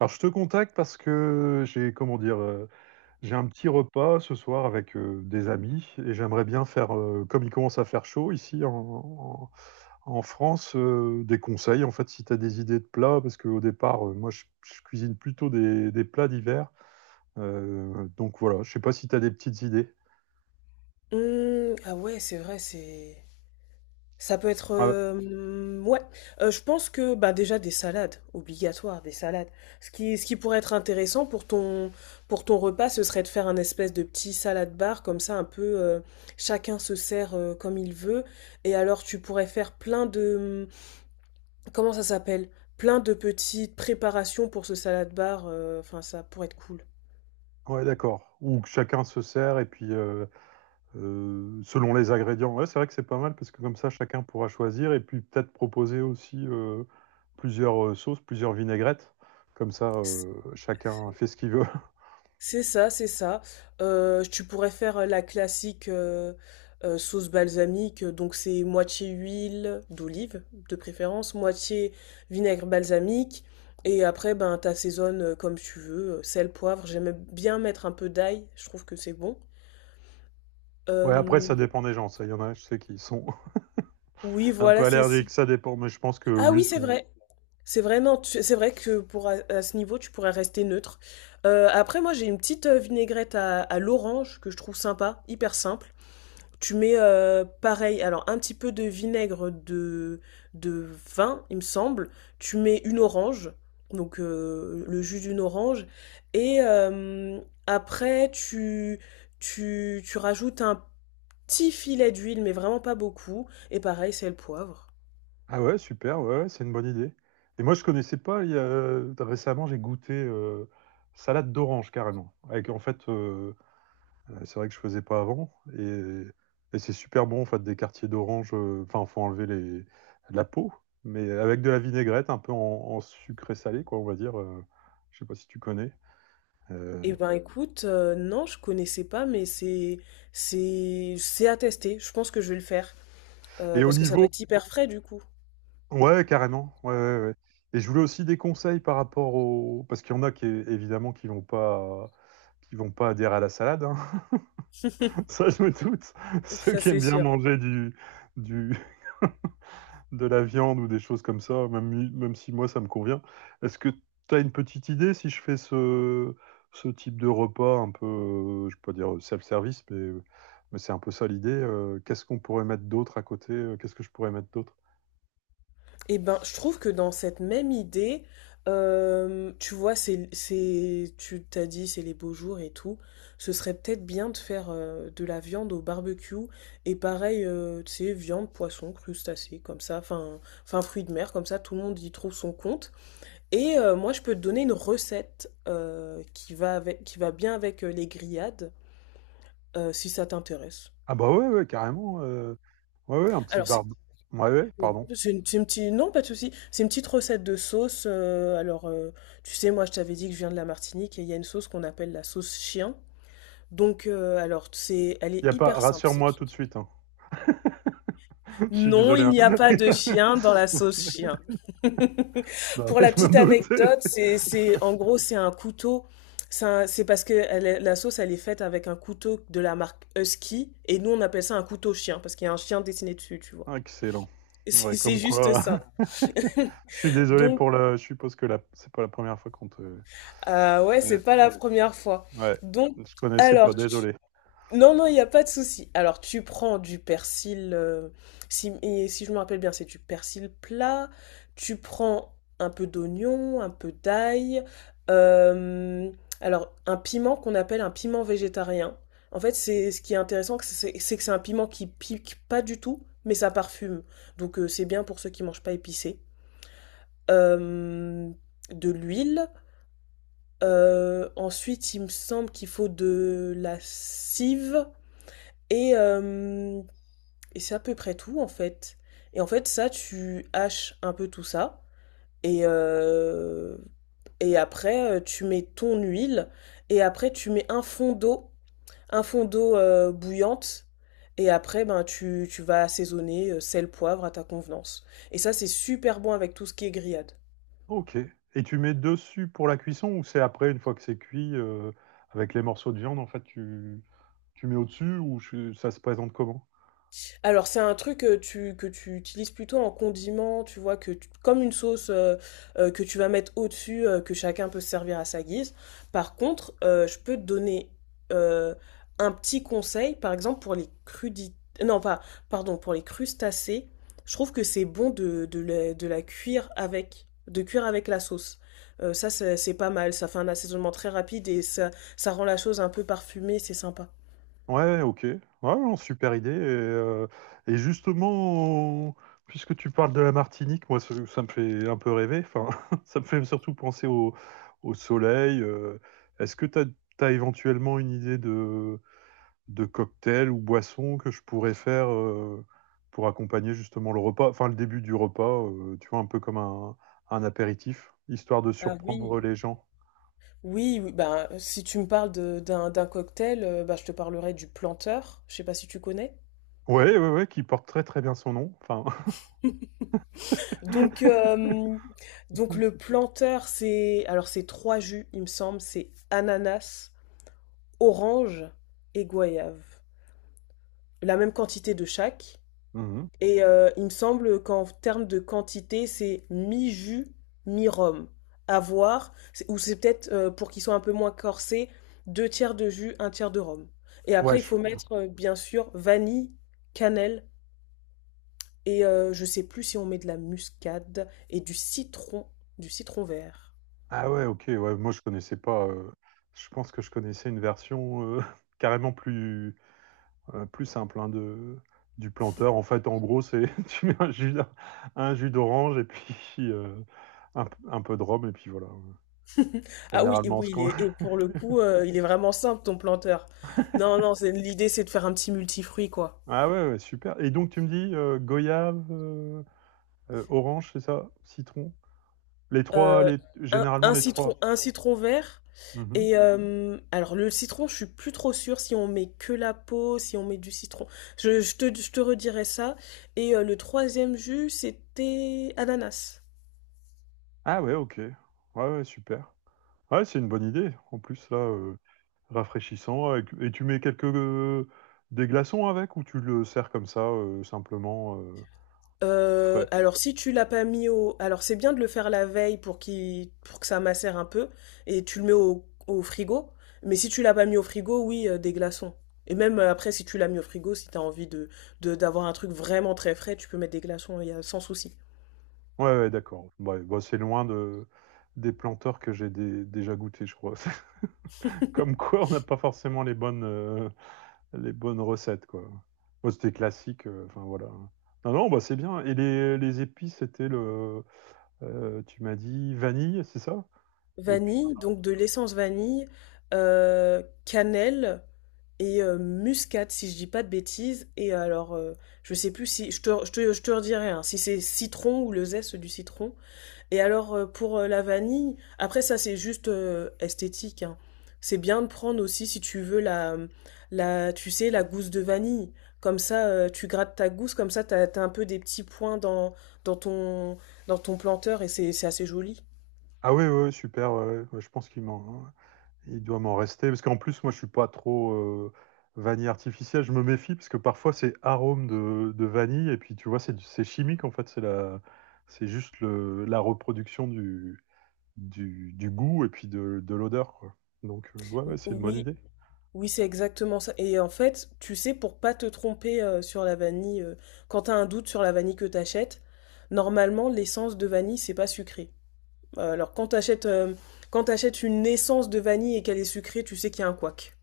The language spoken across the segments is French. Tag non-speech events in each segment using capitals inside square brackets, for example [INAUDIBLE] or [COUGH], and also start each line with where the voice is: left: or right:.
right: Alors, je te contacte parce que j'ai, comment dire, j'ai un petit repas ce soir avec des amis et j'aimerais bien faire, comme il commence à faire chaud ici en France, des conseils en fait si tu as des idées de plats parce qu'au départ, moi je cuisine plutôt des plats d'hiver. Donc voilà, je sais pas si tu as des petites idées.
left: Mmh, ah ouais, c'est vrai, c'est ça peut être,
right: Ah,
left: ouais. Je pense que bah déjà des salades, obligatoire des salades. Ce qui pourrait être intéressant pour pour ton repas, ce serait de faire un espèce de petit salade bar comme ça, un peu chacun se sert comme il veut. Et alors tu pourrais faire plein de, mmh, comment ça s'appelle? Plein de petites préparations pour ce salade bar. Enfin, ça pourrait être cool.
right: ouais, d'accord. Ou que chacun se sert et puis selon les ingrédients. Ouais, c'est vrai que c'est pas mal parce que comme ça, chacun pourra choisir et puis peut-être proposer aussi plusieurs sauces, plusieurs vinaigrettes. Comme ça, chacun fait ce qu'il veut. [LAUGHS]
left: C'est ça, c'est ça. Tu pourrais faire la classique sauce balsamique, donc c'est moitié huile d'olive de préférence, moitié vinaigre balsamique, et après ben t'assaisonnes comme tu veux, sel, poivre. J'aime bien mettre un peu d'ail, je trouve que c'est bon.
right: Ouais, après,
left: Euh,
right: ça dépend des gens. Ça, il y en a, je sais, qui sont
left: oui,
right: [LAUGHS] un peu
left: voilà, c'est.
right: allergiques. Ça dépend, mais je pense que
left: Ah
right: oui, ils
left: oui, c'est
right: sont.
left: vrai. C'est vrai, non, c'est vrai que pour à ce niveau, tu pourrais rester neutre. Après, moi, j'ai une petite vinaigrette à l'orange que je trouve sympa, hyper simple. Tu mets pareil, alors un petit peu de vinaigre de vin, il me semble. Tu mets une orange, donc le jus d'une orange. Et après, tu rajoutes un petit filet d'huile, mais vraiment pas beaucoup. Et pareil, c'est le poivre.
right: Ah ouais, super. Ouais, ouais, c'est une bonne idée. Et moi, je connaissais pas. Récemment, j'ai goûté salade d'orange carrément. Avec en fait, c'est vrai que je faisais pas avant. Et c'est super bon, en fait, des quartiers d'orange. Enfin, il faut enlever la peau, mais avec de la vinaigrette, un peu en sucré salé, quoi, on va dire. Je sais pas si tu connais. Euh,
left: Eh ben écoute, non, je connaissais pas, mais c'est à tester. Je pense que je vais le faire
right: et au
left: parce que ça doit
right: niveau,
left: être hyper frais du coup.
right: ouais, carrément. Ouais, ouais, ouais. Et je voulais aussi des conseils par rapport au, parce qu'il y en a qui évidemment qui vont pas adhérer à la salade, hein. [LAUGHS] Ça, je me doute. Ceux
left: Ça
right: qui aiment
left: c'est
right: bien
left: sûr.
right: manger du, de la viande ou des choses comme ça, même, même si moi ça me convient. Est-ce que tu as une petite idée si je fais ce type de repas un peu, je peux pas dire self-service, mais c'est un peu ça l'idée. Qu'est-ce qu'on pourrait mettre d'autre à côté? Qu'est-ce que je pourrais mettre d'autre?
left: Et ben, je trouve que dans cette même idée, tu vois, tu t'as dit, c'est les beaux jours et tout. Ce serait peut-être bien de faire de la viande au barbecue et pareil, tu sais, viande, poisson, crustacés, comme ça, enfin, fruits de mer, comme ça, tout le monde y trouve son compte. Et moi, je peux te donner une recette qui va avec, qui va bien avec les grillades, si ça t'intéresse.
right: Ah bah ouais, ouais, carrément. Ouais, ouais, un petit
left: Alors, c'est
right: barbe. Ouais, ouais,
left: Oui,
right: pardon.
left: c'est une petite, non, pas de souci. C'est une petite recette de sauce. Alors, tu sais, moi, je t'avais dit que je viens de la Martinique et il y a une sauce qu'on appelle la sauce chien. Donc, alors, c'est, elle
right: Y a
left: est
right: pas,
left: hyper simple, cette
right: rassure-moi tout de
left: sauce.
right: suite, hein. [LAUGHS] Je suis
left: Non,
right: désolé,
left: il
right: hein.
left: n'y a pas de
right: [LAUGHS]
left: chien dans la
right: Ok.
left: sauce chien. [LAUGHS]
right: Non,
left: Pour
right: mais
left: la
right: je me
left: petite
right: doutais.
left: anecdote, en gros, c'est un couteau. C'est parce que la sauce, elle est faite avec un couteau de la marque Husky et nous, on appelle ça un couteau chien parce qu'il y a un chien dessiné dessus, tu vois.
right: Excellent.
left: [LAUGHS] C'est
right: Ouais,
left: c'est
right: comme
left: juste
right: quoi.
left: ça.
right: [LAUGHS] Je suis désolé
left: Donc,
right: pour le. Je suppose que la... c'est pas la première fois qu'on te.
left: ah ouais, c'est
right: Ouais.
left: pas la ouais première fois.
right: Ouais.
left: Donc,
right: Je connaissais pas,
left: alors, tu...
right: désolé.
left: non, non, il n'y a pas de souci. Alors, tu prends du persil, si, et si je me rappelle bien, c'est du persil plat. Tu prends un peu d'oignon, un peu d'ail. euh, alors, un piment qu'on appelle un piment végétarien. En fait, c'est ce qui est intéressant, que c'est un piment qui pique pas du tout, mais ça parfume. Donc, c'est bien pour ceux qui mangent pas épicé. Euh, de l'huile. Ensuite, il me semble qu'il faut de la cive et hem et c'est à peu près tout, en fait et en fait, ça, tu haches un peu tout ça et heu et après, tu mets ton huile et après tu mets un fond d'eau, bouillante et après, ben, tu vas assaisonner, sel, poivre à ta convenance et ça, c'est super bon avec tout ce qui est grillade.
right: Ok. Et tu mets dessus pour la cuisson ou c'est après, une fois que c'est cuit, avec les morceaux de viande, en fait, tu mets au-dessus ou ça se présente comment?
left: Alors c'est un truc que que tu utilises plutôt en condiment, tu vois, comme une sauce que tu vas mettre au-dessus, que chacun peut se servir à sa guise. Par contre, je peux te donner euh, un petit conseil, par exemple pour les crudités, non pas, pardon, pour les crustacés, je trouve que c'est bon de la cuire avec, de cuire avec la sauce. Ça c'est pas mal, ça fait un assaisonnement très rapide et ça rend la chose un peu parfumée, c'est sympa.
right: Ouais, ok. Ouais, non, super idée. Et justement, puisque tu parles de la Martinique, moi, ça me fait un peu rêver. Enfin, [LAUGHS] ça me fait surtout penser au, au soleil. Est-ce que tu as, éventuellement une idée de cocktails ou boissons que je pourrais faire pour accompagner justement le repas, enfin le début du repas, tu vois, un peu comme un apéritif, histoire de
left: Ah oui.
right: surprendre les gens.
left: Oui, oui, bah, si tu me parles d'un cocktail, bah, je te parlerai du planteur. Je sais pas si tu connais.
right: Ouais, ouais, ouais, qui porte très très bien son nom. Enfin,
left: Donc, [LAUGHS]
right: [LAUGHS]
left: donc le planteur, c'est alors c'est trois jus, il me semble, c'est ananas, orange et goyave. La même quantité de chaque.
right: mhm,
left: Et il me semble qu'en termes de quantité, c'est mi-jus, mi-rhum. À voir, ou c'est peut-être pour qu'ils soient un peu moins corsés, deux tiers de jus, un tiers de rhum. Et
right: ouais,
left: après, il faut oui mettre, bien sûr, vanille, cannelle, et je sais plus si on met de la muscade et du citron vert.
right: ah ouais, ok, ouais, moi je connaissais pas. Je pense que je connaissais une version [LAUGHS] carrément plus plus simple hein, de du planteur. En fait, en gros, c'est [LAUGHS] tu mets un jus d'orange et puis un peu de rhum et puis voilà.
left: [LAUGHS] Ah oui, et
right: Généralement, ce
left: oui,
right: qu'on...
left: et
right: [LAUGHS]
left: pour le coup, il est vraiment simple, ton planteur. Non, non, l'idée, c'est de faire un petit multifruit, quoi.
right: Ah ouais, ouais, super. Et donc, tu me dis goyave, orange, c'est ça? Citron? Les trois,
left: Euh,
right: les...
left: un
right: généralement
left: oui,
right: les
left: citron,
right: trois.
left: un citron vert.
right: Mhm.
left: Et alors le citron, je suis plus trop sûre si on met que la peau, si on met du citron. Je te redirai ça. Et le troisième jus, c'était ananas.
right: Ah ouais, ok. Ouais, ouais, super. Ouais, c'est une bonne idée. En plus, là, rafraîchissant. Et tu mets quelques... des glaçons avec ou tu le sers comme ça, simplement frais?
left: Alors si tu l'as pas mis au... Alors c'est bien de le faire la veille pour, qu'il, pour que ça macère un peu. Et tu le mets au, au frigo. Mais si tu l'as pas mis au frigo, oui, des glaçons. Et même après, si tu l'as mis au frigo, si t'as envie d'avoir un truc vraiment très frais, tu peux mettre des glaçons, il y a sans souci.
right: Ouais, ouais, d'accord. Ouais, bah, c'est loin de... des planteurs que déjà goûté, je crois. [LAUGHS] Comme quoi, on n'a pas forcément les bonnes recettes, quoi. Moi, c'était classique, enfin voilà. Non, non, bah, c'est bien. Et les épices, c'était le, tu m'as dit vanille, c'est ça? Et puis,
left: Vanille, donc de l'essence vanille, cannelle et muscade, si je dis pas de bêtises. Et alors, je sais plus si, je te redirai, hein, si c'est citron ou le zeste du citron. Et alors, pour la vanille, après ça, c'est juste esthétique, hein. C'est bien de prendre aussi, si tu veux, tu sais, la gousse de vanille. Comme ça, tu grattes ta gousse, comme ça, t'as un peu des petits points dans ton, dans ton planteur et c'est assez joli.
right: ah ouais, ouais, super, ouais, ouais, je pense qu'il m'en, hein, il doit m'en rester. Parce qu'en plus, moi, je suis pas trop vanille artificielle, je me méfie, parce que parfois, c'est arôme de vanille, et puis tu vois, c'est chimique, en fait, c'est la, c'est juste le, la reproduction du, du goût et puis de l'odeur, quoi. Donc, ouais, ouais, c'est une bonne
left: Oui,
right: idée.
left: oui, c'est exactement ça. Et en fait, tu sais, pour pas te tromper sur la vanille, quand tu as un doute sur la vanille que tu achètes, normalement, l'essence de vanille, c'est pas sucré. Alors, quand t'achètes une essence de vanille et qu'elle est sucrée, tu sais qu'il y a un couac.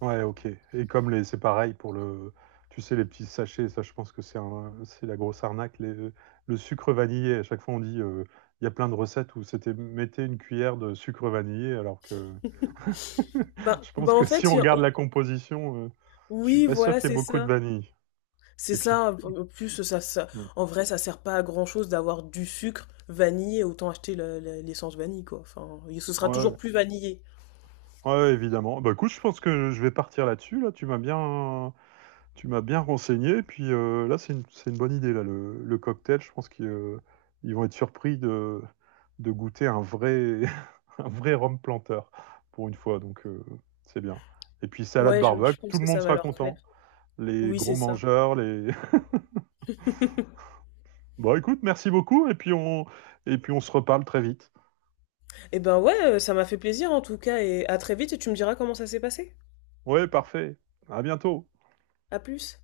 right: Ouais, ok. Et comme les, c'est pareil pour le, tu sais, les petits sachets, ça, je pense que c'est un, c'est la grosse arnaque. Le sucre vanillé, à chaque fois, on dit, il y a plein de recettes où c'était mettez une cuillère de sucre vanillé, alors que [LAUGHS]
left: Ben,
right: je
left: ben
right: pense
left: en
right: que si
left: fait,
right: on
left: il y a-
right: regarde la composition, je suis
left: oui,
right: pas sûr
left: voilà,
right: qu'il y ait
left: c'est
right: beaucoup de
left: ça.
right: vanille.
left: C'est
right: Et puis,
left: ça, en plus ça
right: mm,
left: en vrai ça sert pas à grand chose d'avoir du sucre vanillé, autant acheter l'essence vanille quoi. Enfin, ce sera
right: ouais,
left: toujours plus vanillé.
right: ouais, évidemment. Bah, écoute, je pense que je vais partir là-dessus. Là, tu m'as bien. Tu m'as bien renseigné, puis là, c'est une bonne idée, là, le cocktail. Je pense qu'ils ils vont être surpris de goûter un vrai, [LAUGHS] un vrai rhum planteur pour une fois, donc c'est bien. Et puis, salade
left: Ouais,
right: barbecue,
left: je
right: tout
left: pense
right: le
left: que
right: monde
left: ça va
right: sera
left: leur
right: content.
left: plaire.
right: Les
left: Oui,
right: gros
left: c'est ça.
right: mangeurs, les... [LAUGHS]
left: [LAUGHS]
right: Bon, écoute, merci beaucoup, et puis on se reparle très vite.
left: Eh ben ouais, ça m'a fait plaisir en tout cas et à très vite et tu me diras comment ça s'est passé.
right: Ouais, parfait. À bientôt.
left: À plus.